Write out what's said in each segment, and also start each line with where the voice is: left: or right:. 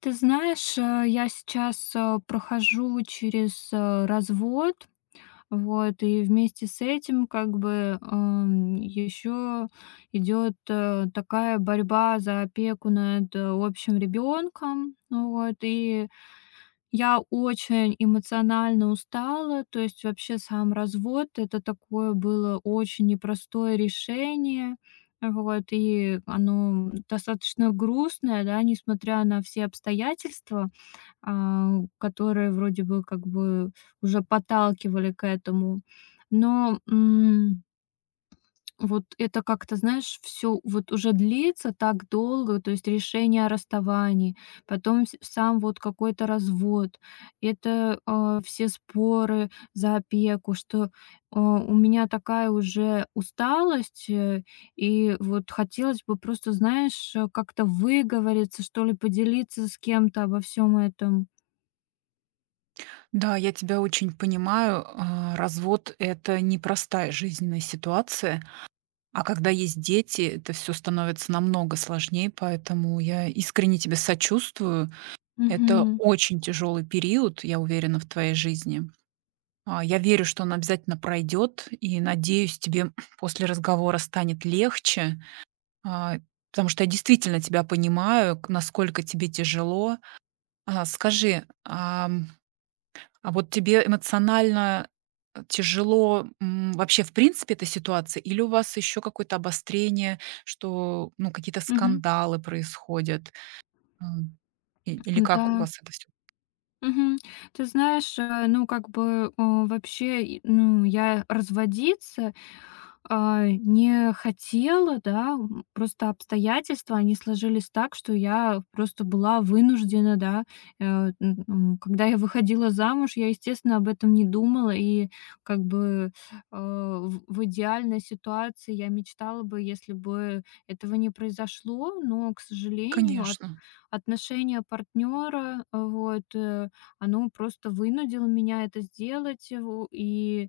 left: Ты знаешь, я сейчас, прохожу через, развод. Вот, и вместе с этим, как бы, еще идет, такая борьба за опеку над, общим ребенком. Вот, и я очень эмоционально устала, то есть вообще сам развод — это такое было очень непростое решение. Вот, и оно достаточно грустное, да, несмотря на все обстоятельства, а, которые вроде бы как бы уже подталкивали к этому. Но, вот это как-то, знаешь, все вот уже длится так долго, то есть решение о расставании, потом с сам вот какой-то развод, это, все споры за опеку, у меня такая уже усталость. И вот хотелось бы просто, знаешь, как-то выговориться, что ли, поделиться с кем-то обо всем этом.
right: Да, я тебя очень понимаю. Развод– это непростая жизненная ситуация, а когда есть дети, это все становится намного сложнее, поэтому я искренне тебе сочувствую. Это
left: Мгм.
right: очень тяжелый период, я уверена, в твоей жизни. Я верю, что он обязательно пройдет, и надеюсь, тебе после разговора станет легче, а, потому что я действительно тебя понимаю, насколько тебе тяжело. Скажи, а вот тебе эмоционально, э, тяжело, вообще в принципе эта ситуация, или у вас еще какое-то обострение, что, ну, какие-то
left: Мгм.
right: скандалы происходят? Э, и или как у
left: Да.
right: вас это всё?
left: Мгм. Ты знаешь, ну, как бы, вообще, и, ну, я разводиться, не хотела, да. Просто обстоятельства, они сложились так, что я просто была вынуждена, да. Когда я выходила замуж, я, естественно, об этом не думала. И, как бы, в идеальной ситуации я мечтала бы, если бы этого не произошло, но, к сожалению, от
right: Конечно.
left: отношения партнера, вот, оно просто вынудило меня это сделать. Во и,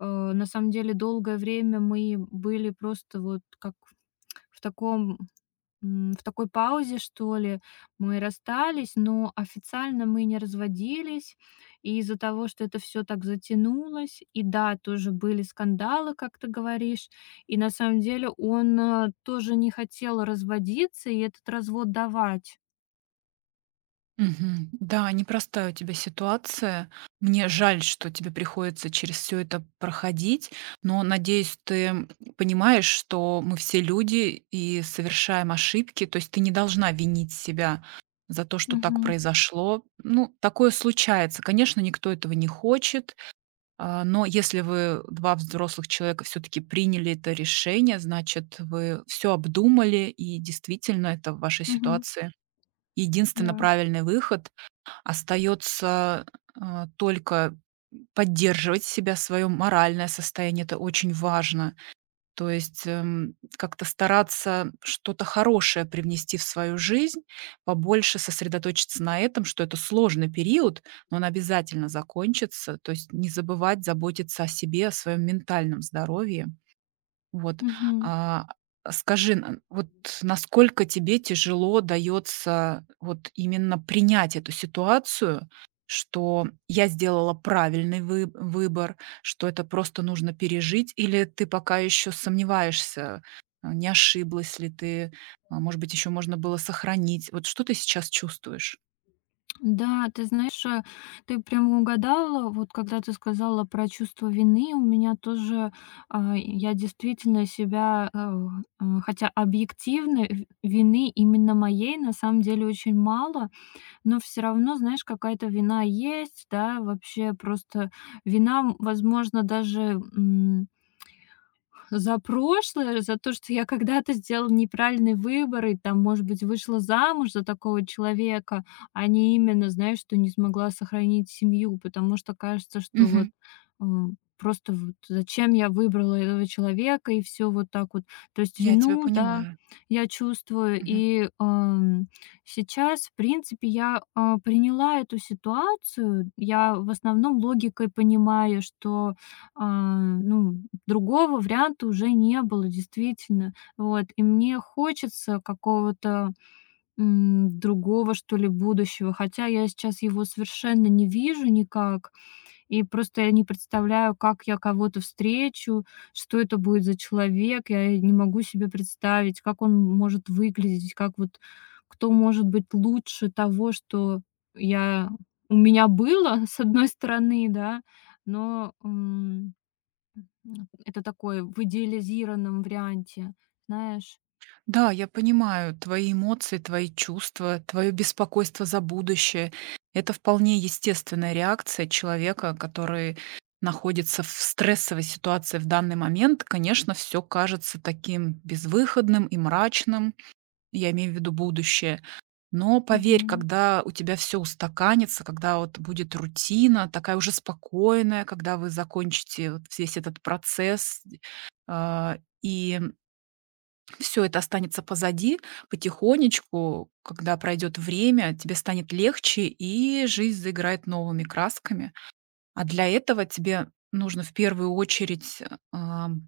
left: э, На самом деле долгое время мы были просто вот как в таком, в такой паузе, что ли. Мы расстались, но официально мы не разводились. И из-за того, что это все так затянулось, и да, тоже были скандалы, как ты говоришь. И на самом деле он, тоже не хотел разводиться и этот развод давать.
right: Мгм. Да, непростая у тебя ситуация. Мне жаль, что тебе приходится через все это проходить, но надеюсь, ты понимаешь, что мы все люди и совершаем ошибки. То есть ты не должна винить себя за то, что так
left: Мгм.
right: произошло. Ну, такое случается. Конечно, никто этого не хочет, а, но если вы, 2 взрослых человека, все таки приняли это решение, значит, вы все обдумали, и действительно, это в вашей
left: Мгм.
right: ситуации единственно
left: Да.
right: правильный выход. Остается только поддерживать себя, свое моральное состояние. Это очень важно. То есть, как-то стараться что-то хорошее привнести в свою жизнь, побольше сосредоточиться на этом, что это сложный период, но он обязательно закончится. То есть не забывать заботиться о себе, о своем ментальном здоровье. Вот,
left: Мгм.
right: а, скажи, н вот насколько тебе тяжело дается вот именно принять эту ситуацию, что я сделала правильный вы выбор, что это просто нужно пережить, или ты пока еще сомневаешься, а, не ошиблась ли ты, а может быть, еще можно было сохранить? Вот что ты сейчас чувствуешь?
left: Да, ты знаешь, ты прямо угадала, вот когда ты сказала про чувство вины, у меня тоже, я действительно себя, хотя объективно вины именно моей на самом деле очень мало, но все равно, знаешь, какая-то вина есть, да, вообще просто вина, возможно, даже за прошлое, за то, что я когда-то сделала неправильный выбор и там, может быть, вышла замуж за такого человека, а не именно, знаешь, что не смогла сохранить семью, потому что кажется, что вот
right: Мгм.
left: просто вот зачем я выбрала этого человека и все вот так вот. То есть
right: Я тебя
left: вину, да,
right: понимаю.
left: я чувствую. И сейчас, в принципе, я, приняла эту ситуацию. Я в основном логикой понимаю, что, а, ну, другого варианта уже не было, действительно. Вот, и мне хочется какого-то, другого, что ли, будущего, хотя я сейчас его совершенно не вижу никак, и просто я не представляю, как я кого-то встречу, что это будет за человек, я не могу себе представить, как он может выглядеть, как вот кто может быть лучше того, что я у меня было. С одной стороны, да, но, это такой в идеализированном варианте, знаешь.
right: Да, я понимаю твои эмоции, твои чувства, твое беспокойство за будущее. Это вполне естественная реакция человека, который находится в стрессовой ситуации в данный момент. Конечно, все кажется таким безвыходным и мрачным, я имею в виду будущее. Но поверь,
left: Мгм.
right: когда у тебя все устаканится, когда вот будет рутина такая уже спокойная, когда вы закончите вот весь этот процесс, а, и все это останется позади. Потихонечку, когда пройдет время, тебе станет легче, и жизнь заиграет новыми красками. А для этого тебе нужно в первую очередь простить,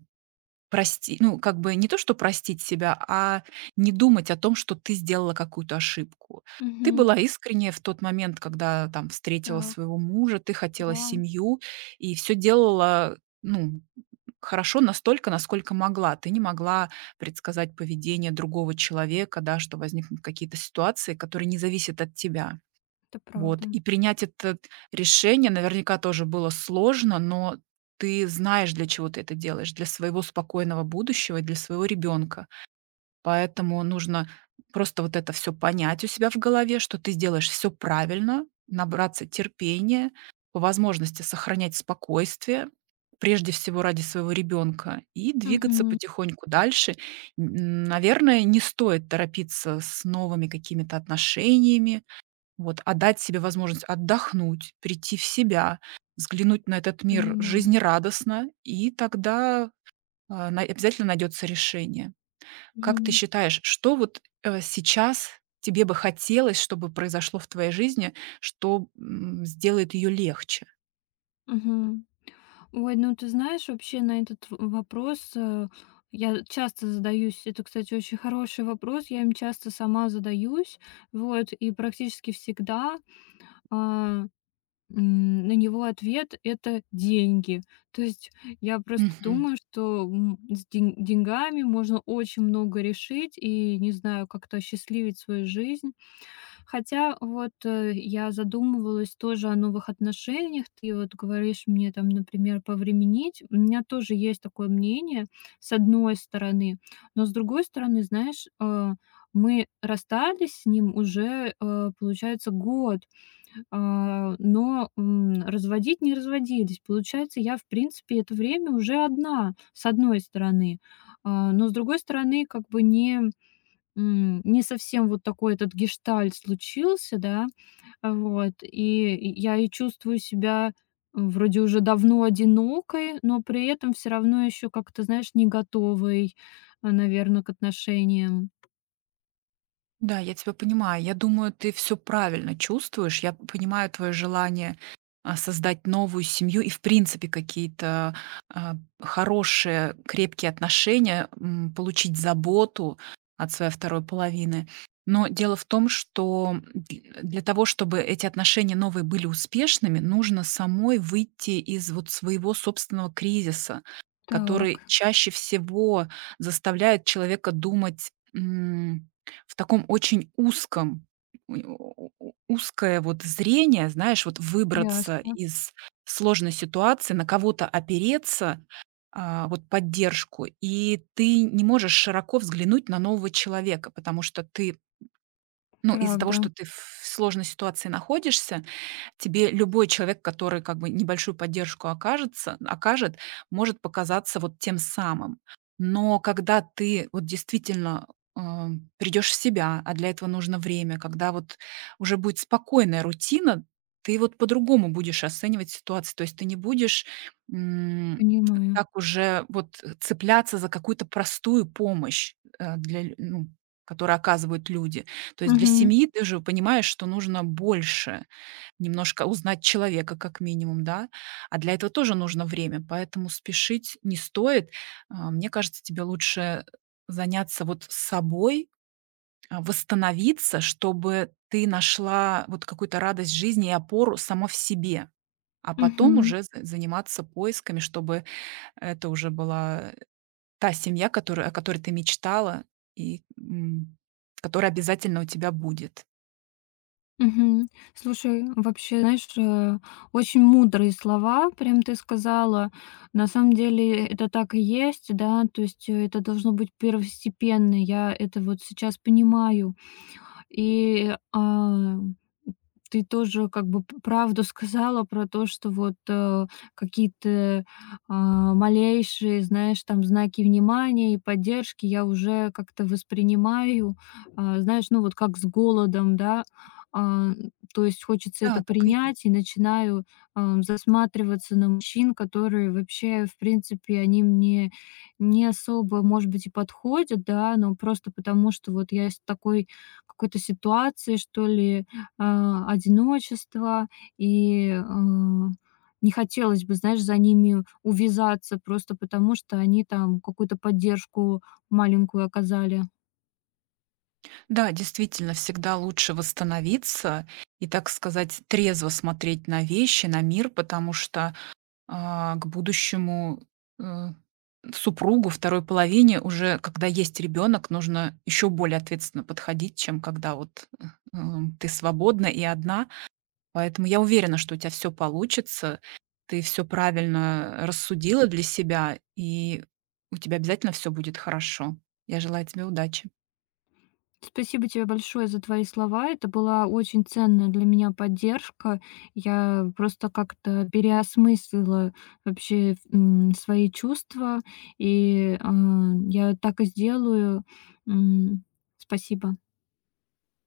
right: ну, как бы не то, что простить себя, а не думать о том, что ты сделала какую-то ошибку. Ты
left: Мгм.
right: была искренняя в тот момент, когда там встретила
left: Так,
right: своего мужа, ты хотела
left: да,
right: семью и все делала, ну, хорошо настолько, насколько могла. Ты не могла предсказать поведение другого человека, да, что возникнут какие-то ситуации, которые не зависят от тебя.
left: это
right: Вот.
left: правда.
right: И принять это решение наверняка тоже было сложно, но ты знаешь, для чего ты это делаешь, для своего спокойного будущего и для своего ребенка. Поэтому нужно просто вот это все понять у себя в голове, что ты сделаешь все правильно, набраться терпения, по возможности сохранять спокойствие, прежде всего ради своего ребенка, и двигаться
left: Мгм.
right: потихоньку дальше. Н Наверное, не стоит торопиться с новыми какими-то отношениями, вот, а дать себе возможность отдохнуть, прийти в себя, взглянуть на этот мир
left: Понимаю.
right: жизнерадостно, и тогда, а, на обязательно найдется решение. Как ты
left: Мгм.
right: считаешь, что вот, э, сейчас тебе бы хотелось, чтобы произошло в твоей жизни, что, м, сделает ее легче?
left: Мгм. Ой, ну ты знаешь, вообще на этот в вопрос, я часто задаюсь. Это, кстати, очень хороший вопрос. Я им часто сама задаюсь. Вот, и практически всегда, а на него ответ — это деньги. То есть я просто думаю, что, с деньгами можно очень много решить и, не знаю, как-то осчастливить свою жизнь. Хотя вот, я задумывалась тоже о новых отношениях. Ты вот говоришь мне там, например, повременить. У меня тоже есть такое мнение, с одной стороны. Но с другой стороны, знаешь, мы расстались с ним уже, получается, год. А, но, разводить не разводились. Получается, я, в принципе, это время уже одна, с одной стороны. А, но с другой стороны, как бы не совсем вот такой этот гештальт случился, да. Вот, и я чувствую себя, вроде уже давно одинокой, но при этом все равно еще как-то, знаешь, не готовой, наверно, к отношениям.
right: Да, я тебя понимаю. Я думаю, ты все правильно чувствуешь. Я понимаю твое желание, а, создать новую семью и, в принципе, какие-то, а, хорошие, крепкие отношения, получить заботу от своей второй половины. Но дело в том, что дл для того, чтобы эти отношения новые были успешными, нужно самой выйти из вот своего собственного кризиса,
left: Так,
right: который чаще всего заставляет человека думать, м в таком очень узком у узкое вот зрение, знаешь, вот выбраться
left: ясно.
right: из сложной ситуации, на кого-то опереться, вот поддержку, и ты не можешь широко взглянуть на нового человека, потому что ты, ну, из-за того,
left: Правда,
right: что ты в сложной ситуации находишься, тебе любой человек, который как бы небольшую поддержку окажет, может показаться вот тем самым. Но когда ты вот действительно а, придешь в себя, а для этого нужно время, когда вот уже будет спокойная рутина, ты вот по-другому будешь оценивать ситуацию. То есть ты не будешь, м,
left: понимаю.
right: так уже вот цепляться за какую-то простую помощь, э, для лю ну, которую оказывают люди. То есть для
left: Угу.
right: семьи ты же понимаешь, что нужно больше. Немножко узнать человека как минимум, да. А для этого тоже нужно время, поэтому спешить не стоит. А, мне кажется, тебе лучше заняться вот собой, а, восстановиться, чтобы ты нашла вот какую-то радость жизни и опору сама в себе, а потом
left: Мгм.
right: уже за заниматься поисками, чтобы это уже была та семья, которая о которой ты мечтала и, м, которая обязательно у тебя будет.
left: Мгм. Слушай, вообще, знаешь, очень мудрые слова прям ты сказала. На самом деле это так и есть, да, то есть, это должно быть первостепенно. Я это вот сейчас понимаю. И, ты тоже как бы п правду сказала про то, что вот, какие-то, малейшие, знаешь, там знаки внимания и поддержки я уже как-то воспринимаю, знаешь, ну, вот как с голодом, да. А, То есть хочется это
right: Да, так и есть.
left: принять и начинаю, засматриваться на мужчин, которые вообще, в принципе, они мне не особо, может быть, и подходят, да, но просто потому, что вот я с такой какой-то ситуации, что ли, одиночества, и, не хотелось бы, знаешь, за ними увязаться просто потому, что они там какую-то поддержку маленькую оказали.
right: Да, действительно, всегда лучше восстановиться и, так сказать, трезво смотреть на вещи, на мир, потому что к будущему э, супругу, второй половине, уже когда есть ребенок, нужно еще более ответственно подходить, чем когда ты свободна и одна. Поэтому я уверена, что у тебя все получится, ты все правильно рассудила для себя, и у тебя обязательно все будет хорошо. Я желаю тебе удачи.
left: Спасибо тебе большое за твои слова. Это была очень ценная для меня поддержка. Я просто как-то переосмыслила вообще, свои чувства, и, я так и сделаю. М, Спасибо.